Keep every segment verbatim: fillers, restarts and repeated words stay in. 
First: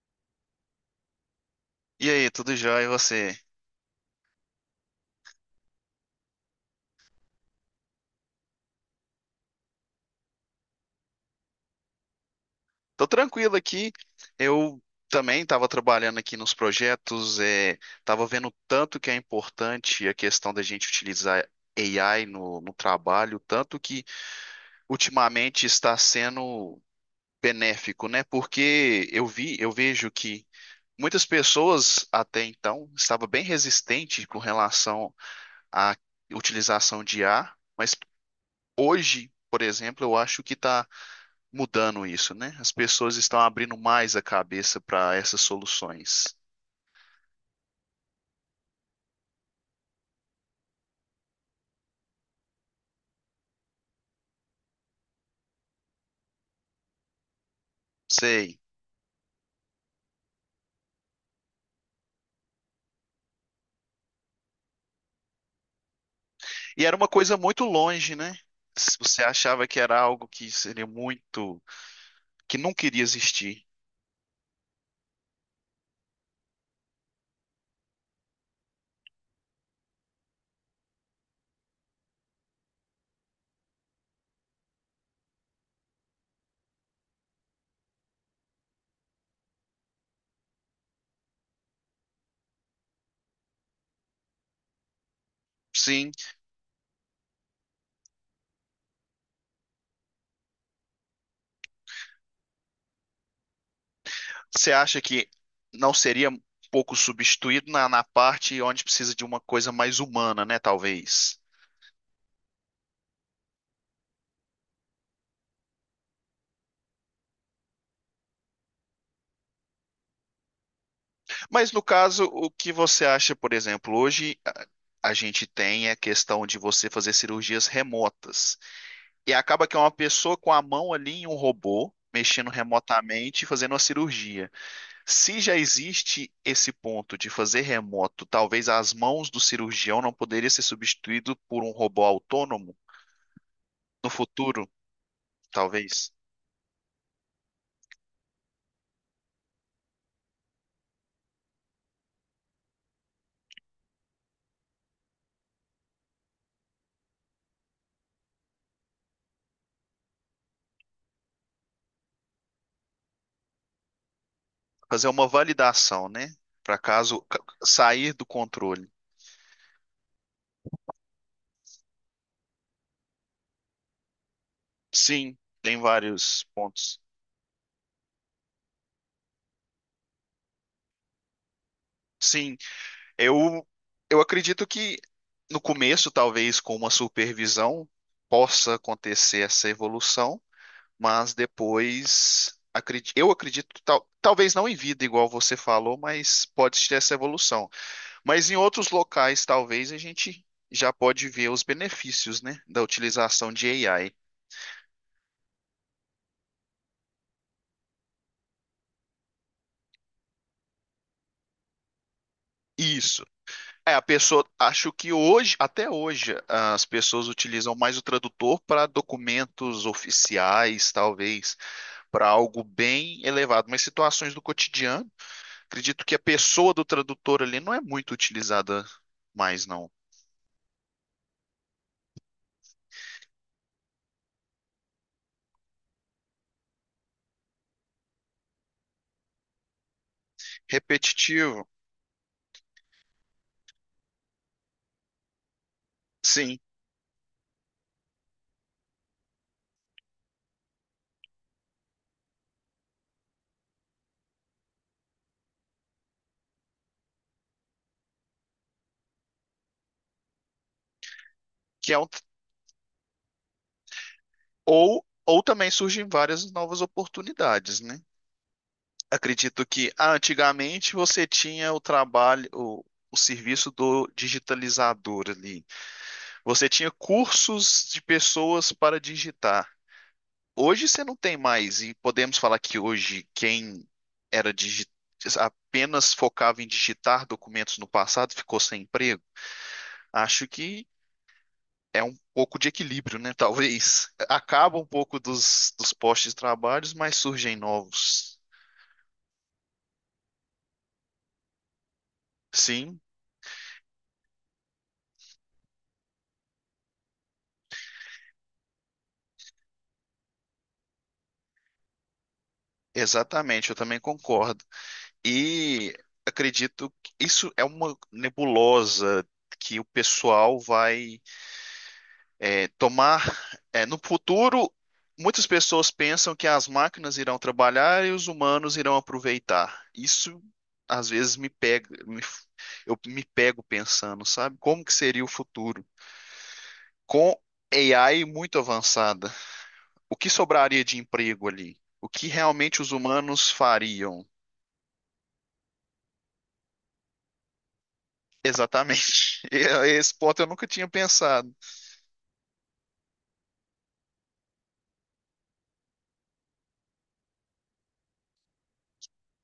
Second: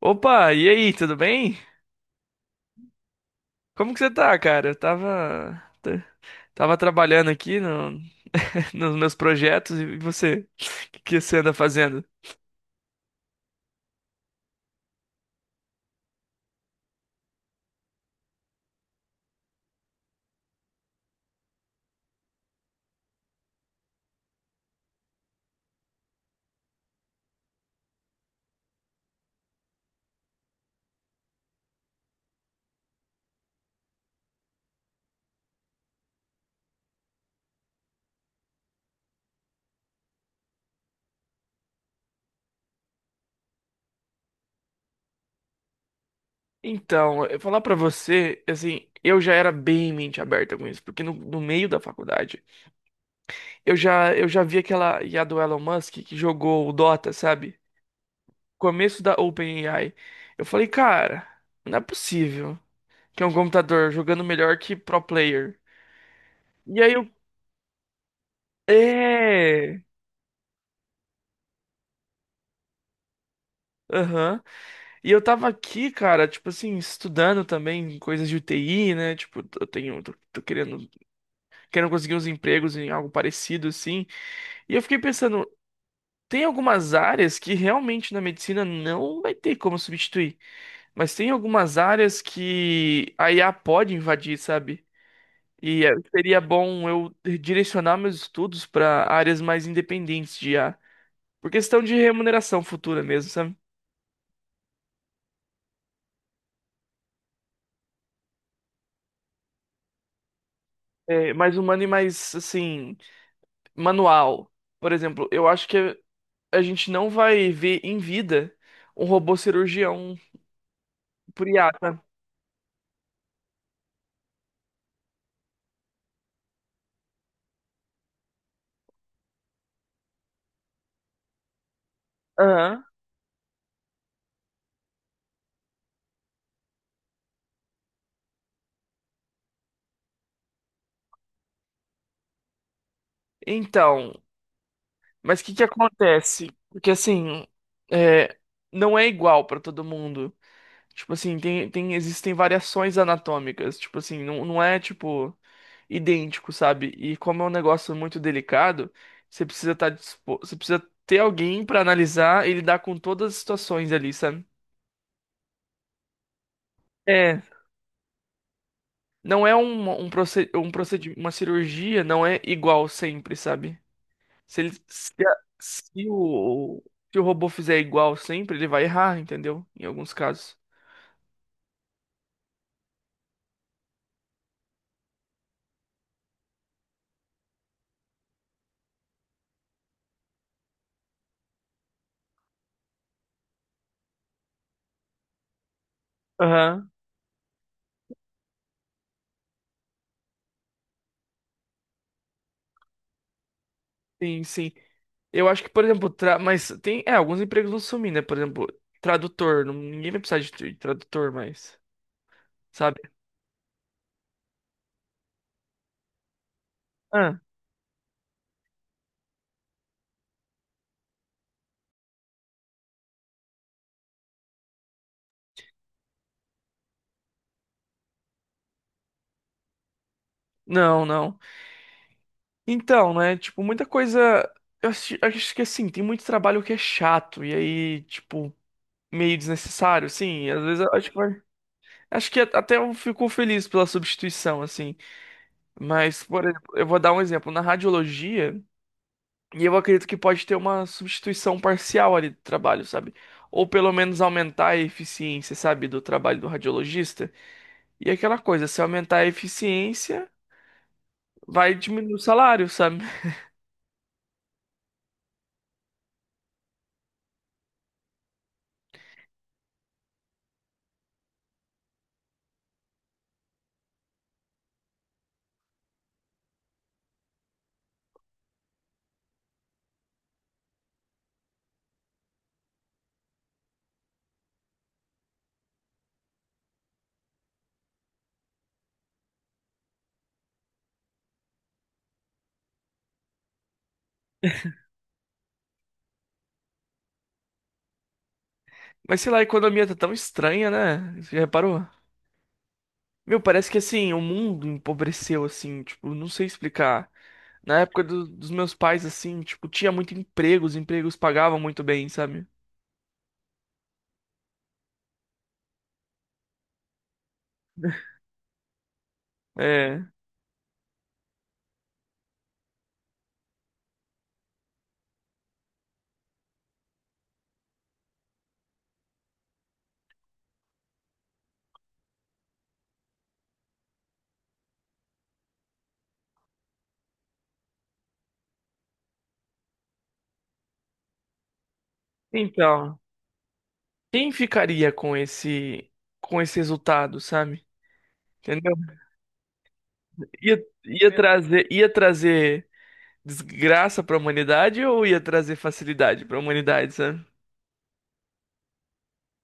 Opa, e aí, tudo bem? E aí, tudo jóia? E você? Como que você tá, cara? Eu tava, t- tava trabalhando aqui no, nos meus projetos e você, o que que você anda fazendo? Tô tranquilo aqui. Eu também estava trabalhando aqui nos projetos, é, estava vendo o tanto que é importante a questão da gente utilizar A I no, no trabalho, tanto que ultimamente está sendo benéfico, né? Porque eu vi, eu vejo que muitas pessoas até então estavam bem resistentes com relação à utilização de I A, mas hoje, por exemplo, eu acho que está mudando isso, né? As pessoas estão abrindo mais a cabeça para essas soluções. Então, eu falar pra você, assim, eu já era bem mente aberta com isso, porque no, no meio da faculdade, eu já, eu já vi aquela I A do Elon Musk que jogou o Dota, sabe? Sei. Começo da OpenAI. Eu falei, cara, não é possível que é um computador jogando melhor que pro player. E E aí era eu... uma coisa muito longe, né? Se Você achava que É... era algo que seria muito, que nunca iria existir. Aham. E eu tava aqui, cara, tipo assim, estudando também coisas de U T I, né? Tipo, eu tenho, tô, tô querendo, querendo conseguir uns empregos em algo parecido, assim. E eu fiquei pensando, tem algumas áreas que realmente na medicina não vai ter como substituir, mas tem algumas áreas que a I A pode invadir, sabe? E eh, Sim. seria bom eu direcionar meus estudos para áreas mais independentes de I A, por questão de remuneração futura mesmo, sabe? Você acha que não seria um pouco substituído na, na parte onde precisa de uma coisa mais humana, né? É, Talvez. mais humano e mais, assim. Manual. Por exemplo, eu acho que a gente não vai ver em vida um robô cirurgião por I A, Mas no tá? caso, o que você acha, por exemplo, hoje a, a gente tem é a questão de você fazer cirurgias remotas. E acaba que é uma pessoa com a mão ali em um robô, mexendo Aham. remotamente e fazendo uma cirurgia. Se já existe esse ponto de fazer remoto, talvez as mãos do cirurgião não poderiam ser substituído por um robô autônomo no Então, futuro, mas o que que talvez. acontece? Porque assim, é, não é igual para todo mundo. Tipo assim, tem, tem, existem variações anatômicas. Tipo assim, não, não é tipo idêntico, sabe? E como é um negócio muito delicado, você precisa estar disposto, você precisa ter alguém para analisar e lidar com todas as situações ali, sabe? Fazer uma validação, né? Para caso ca- É, sair do controle. não é um, um, proced, um procedi- uma cirurgia, não é igual sempre, sabe? Se ele, se, a- Sim, tem se vários o, pontos. se o robô fizer igual sempre, ele vai errar, entendeu? Em alguns casos. Sim, eu eu acredito que no começo, talvez com uma supervisão, possa acontecer essa evolução, mas depois acredi- eu acredito, tal- talvez não em vida, igual você falou, mas pode Aham. ter essa evolução. Mas em outros locais, talvez a gente já pode ver os benefícios, né, da utilização de A I. Sim, sim. Eu acho que, por exemplo, tra... mas tem, é, alguns empregos vão sumir, né? Por exemplo, tradutor, não- ninguém vai precisar de tr- tradutor mais, sabe? Isso. É, a pessoa, acho que hoje, até hoje, as pessoas Ah, utilizam mais o tradutor para documentos oficiais, talvez, para algo bem elevado, mas situações do cotidiano, acredito que a pessoa do tradutor ali não é muito utilizada mais, não. não, não. Então, né, tipo, muita coisa, eu acho, acho que assim, tem muito trabalho que é chato, e aí, tipo, meio desnecessário, assim. Às vezes eu acho que vai. Repetitivo, Acho que até eu fico feliz pela substituição, assim. Mas, por sim, exemplo, eu vou dar um exemplo. Na radiologia, e eu acredito que pode ter uma substituição parcial ali do trabalho, sabe? Ou pelo menos aumentar a eficiência, sabe, do trabalho do radiologista. E aquela coisa, se aumentar a eficiência, vai que é um, diminuir o salário, sabe? ou ou também surgem várias novas oportunidades, né? Acredito que ah, antigamente você tinha o trabalho, o, o serviço do digitalizador ali. Você tinha cursos de pessoas para digitar. Hoje você não tem mais, e podemos falar que hoje quem era digi- apenas focava em digitar documentos no passado ficou sem emprego. Acho que é um pouco de equilíbrio, né? Talvez acaba um pouco dos, dos postos de trabalhos, mas surgem novos. Mas sei lá, a economia tá tão estranha, né? Você já reparou? Sim, Meu, parece que assim, o mundo empobreceu, assim, tipo, não sei explicar. Na época do- dos meus pais, assim, tipo, tinha muito emprego, os empregos pagavam muito bem, sabe? exatamente, eu também concordo. E acredito que isso é uma nebulosa que o É. pessoal vai é, tomar. É, no futuro, muitas pessoas pensam que as máquinas irão trabalhar e os humanos irão aproveitar. Isso às vezes me pega, me- eu me pego pensando, sabe? Como que seria o futuro? Com A I muito avançada, o que sobraria de emprego ali? O que realmente os Então, humanos fariam? quem ficaria com esse com esse resultado, sabe? Entendeu? Exatamente. Esse ponto eu Ia, nunca tinha ia pensado. trazer, ia trazer desgraça pra humanidade ou ia trazer facilidade pra humanidade, sabe?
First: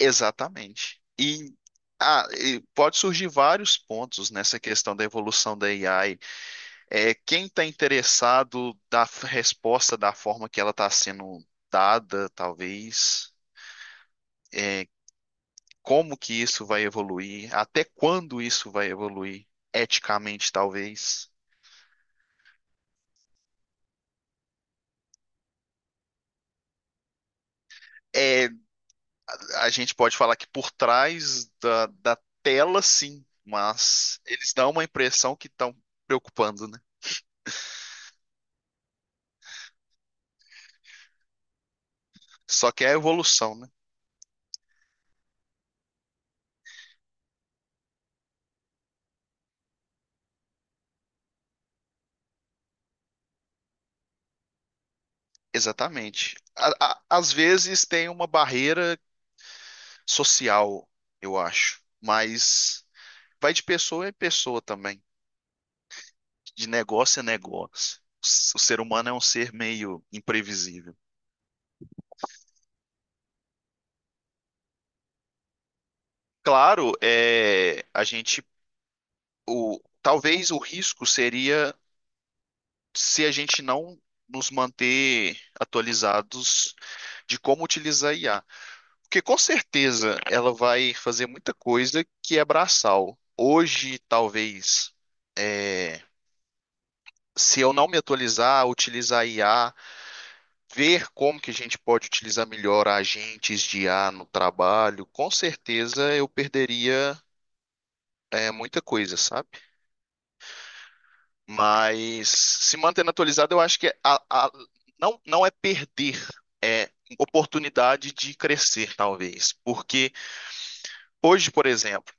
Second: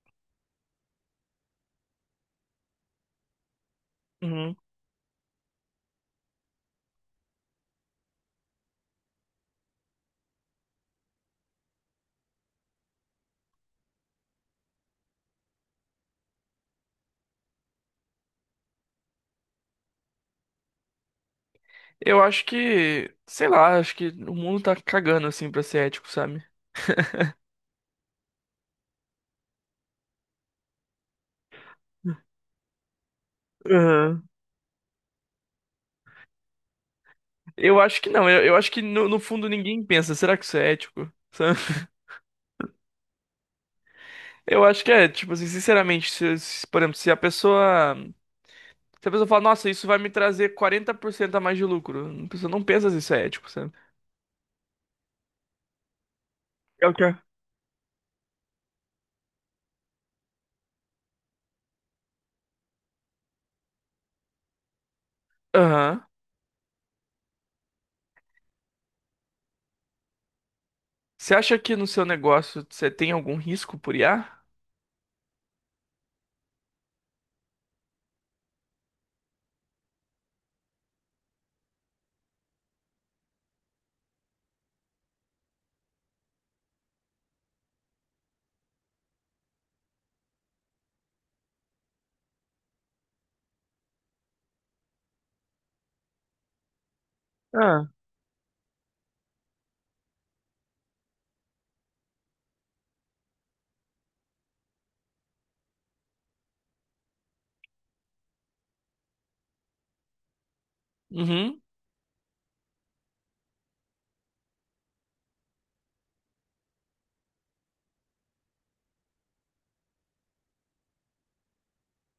Exatamente. E, ah, e pode surgir vários pontos Uhum. nessa questão da evolução da A I. É, quem está interessado da f- resposta da forma que ela está sendo dada, talvez. É, como que isso vai evoluir? Até quando isso vai evoluir? Eticamente, talvez. Eu acho que, sei lá, acho que o mundo tá cagando assim pra ser ético, sabe? É, a gente pode falar que por trás da, da tela, sim, mas Uhum. eles dão uma impressão que estão preocupando, né? Eu acho que não, eu, eu acho que no, no fundo ninguém pensa, será que isso é ético? Só que é a evolução, né? Eu acho que é, tipo assim, sinceramente, se, se, por exemplo, se a pessoa. Se a pessoa fala, nossa, isso vai me trazer quarenta por cento a mais de lucro, a pessoa não pensa se isso é ético, sabe? Exatamente. A- É o a- quê? Às vezes tem uma barreira social, eu acho, mas vai de pessoa em pessoa também, Aham. de negócio a negócio. O ser humano é um ser meio imprevisível. Você acha que no seu negócio você tem algum risco por I A? Claro, é, a gente, o, talvez o risco seria se a gente não nos manter atualizados de como utilizar a I A. Porque com certeza ela vai fazer muita coisa que é braçal. Hoje, talvez, se eu não Ah, me atualizar, utilizar a I A, ver como que a gente pode utilizar melhor agentes de I A no trabalho, com certeza eu perderia, é, muita coisa, sabe? uhum. Mas se mantendo atualizado, eu acho que é a- a- não, não é perder, é oportunidade de crescer, talvez. Porque hoje, por exemplo,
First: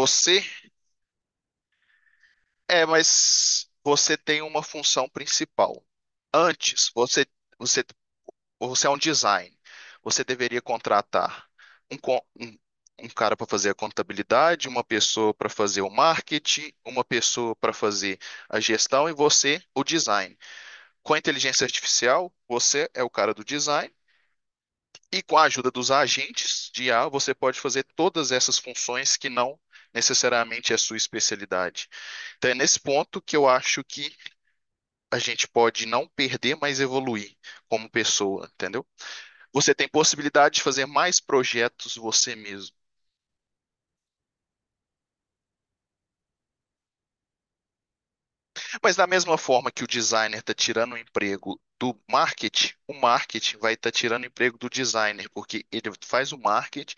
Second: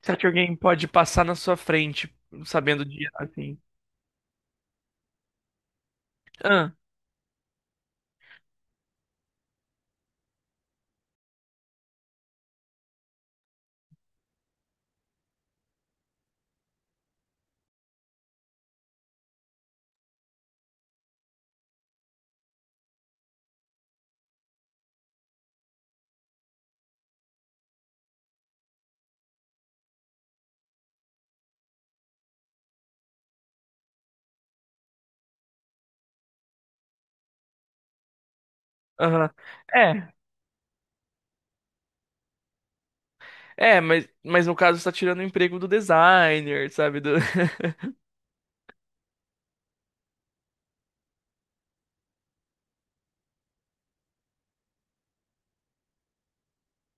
Será que alguém pode passar na sua frente sabendo é, de I A, assim? mas você tem uma função principal. Ah, Antes, você, você, você é um design. Você deveria contratar um, con- um, um cara para fazer a contabilidade, uma pessoa para fazer o marketing, uma pessoa para fazer a gestão e você o design. Com a inteligência artificial, você é o cara do design e com a ajuda dos agentes de I A, você pode fazer todas essas funções que não necessariamente é a sua especialidade. Então é nesse ponto que eu acho que a gente pode não perder, mas evoluir como pessoa, entendeu? aham. Você tem É. possibilidade de fazer mais projetos você mesmo. É, mas, mas no caso você tá tirando o emprego do designer, sabe? Do... Mas da mesma forma que o designer está tirando o emprego do marketing, o marketing vai estar tirando o emprego do designer, porque ele faz o marketing,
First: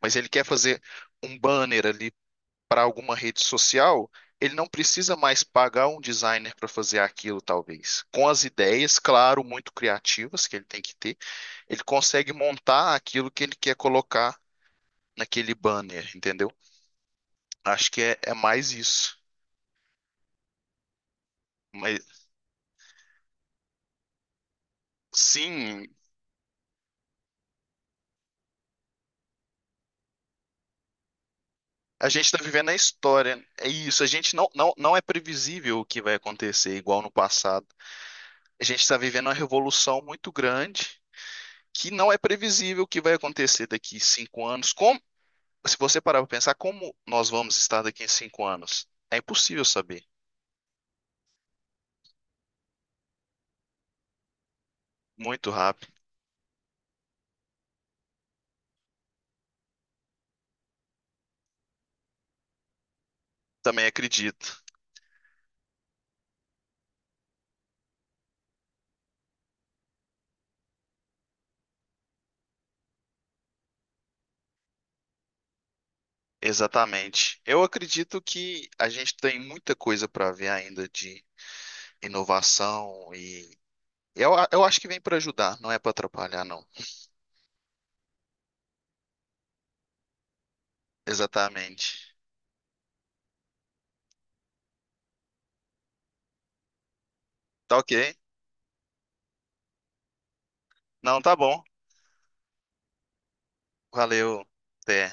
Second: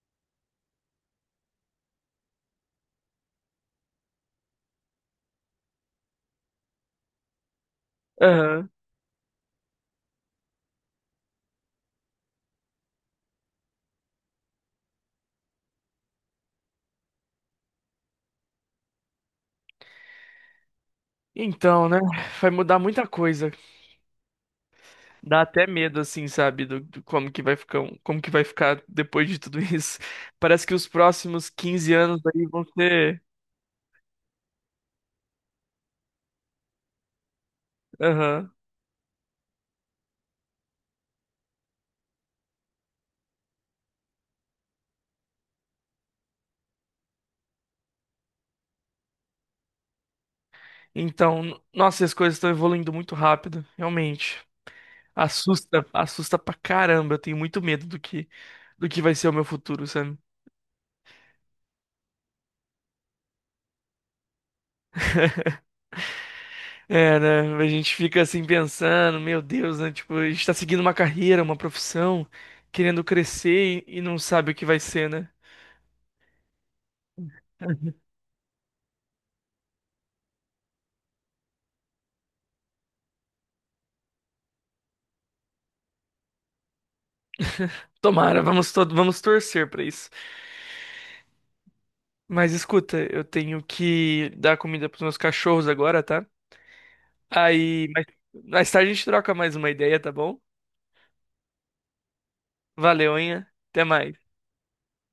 mas ele quer fazer um banner ali para alguma rede social, ele não precisa mais pagar um designer para fazer aquilo, talvez. Com as Aham. ideias, claro, muito criativas que ele tem que ter, ele consegue montar aquilo que ele quer colocar naquele banner, entendeu? Acho que é, é mais isso. Então, né? Mas Vai mudar muita coisa. Dá até sim, medo, assim, sabe, do, do como que vai ficar, um- como que vai ficar depois de tudo isso. Parece que os próximos quinze a anos gente está aí vão vivendo a ser. história. É isso, a gente não, não, não é previsível o que vai acontecer, igual no passado. Aham. A gente está vivendo uma revolução muito grande que não é previsível o que vai acontecer daqui cinco anos. Como, se você parar para pensar, como nós vamos estar daqui em cinco anos? É impossível saber. Então, n- nossa, as coisas estão evoluindo muito rápido, realmente. Muito Assusta, rápido. assusta pra caramba. Eu tenho muito medo do que, do que vai ser o meu futuro, sabe? Também acredito. É, né? A gente fica assim pensando, meu Deus, né? Tipo, a gente tá seguindo uma carreira, uma profissão, querendo crescer e, e não sabe o que vai ser, né? Exatamente. Eu acredito que a gente tem muita coisa para ver ainda de inovação e eu, a- eu acho que vem para ajudar, não é para atrapalhar, não. Tomara, vamos, to vamos torcer pra isso. Exatamente. Mas escuta, eu tenho que dar comida pros meus cachorros agora, tá? Tá Aí, ok? mais, mais tarde a gente troca mais uma ideia, tá bom? Não, tá bom. Valeu, hein? Até mais. Valeu. Até.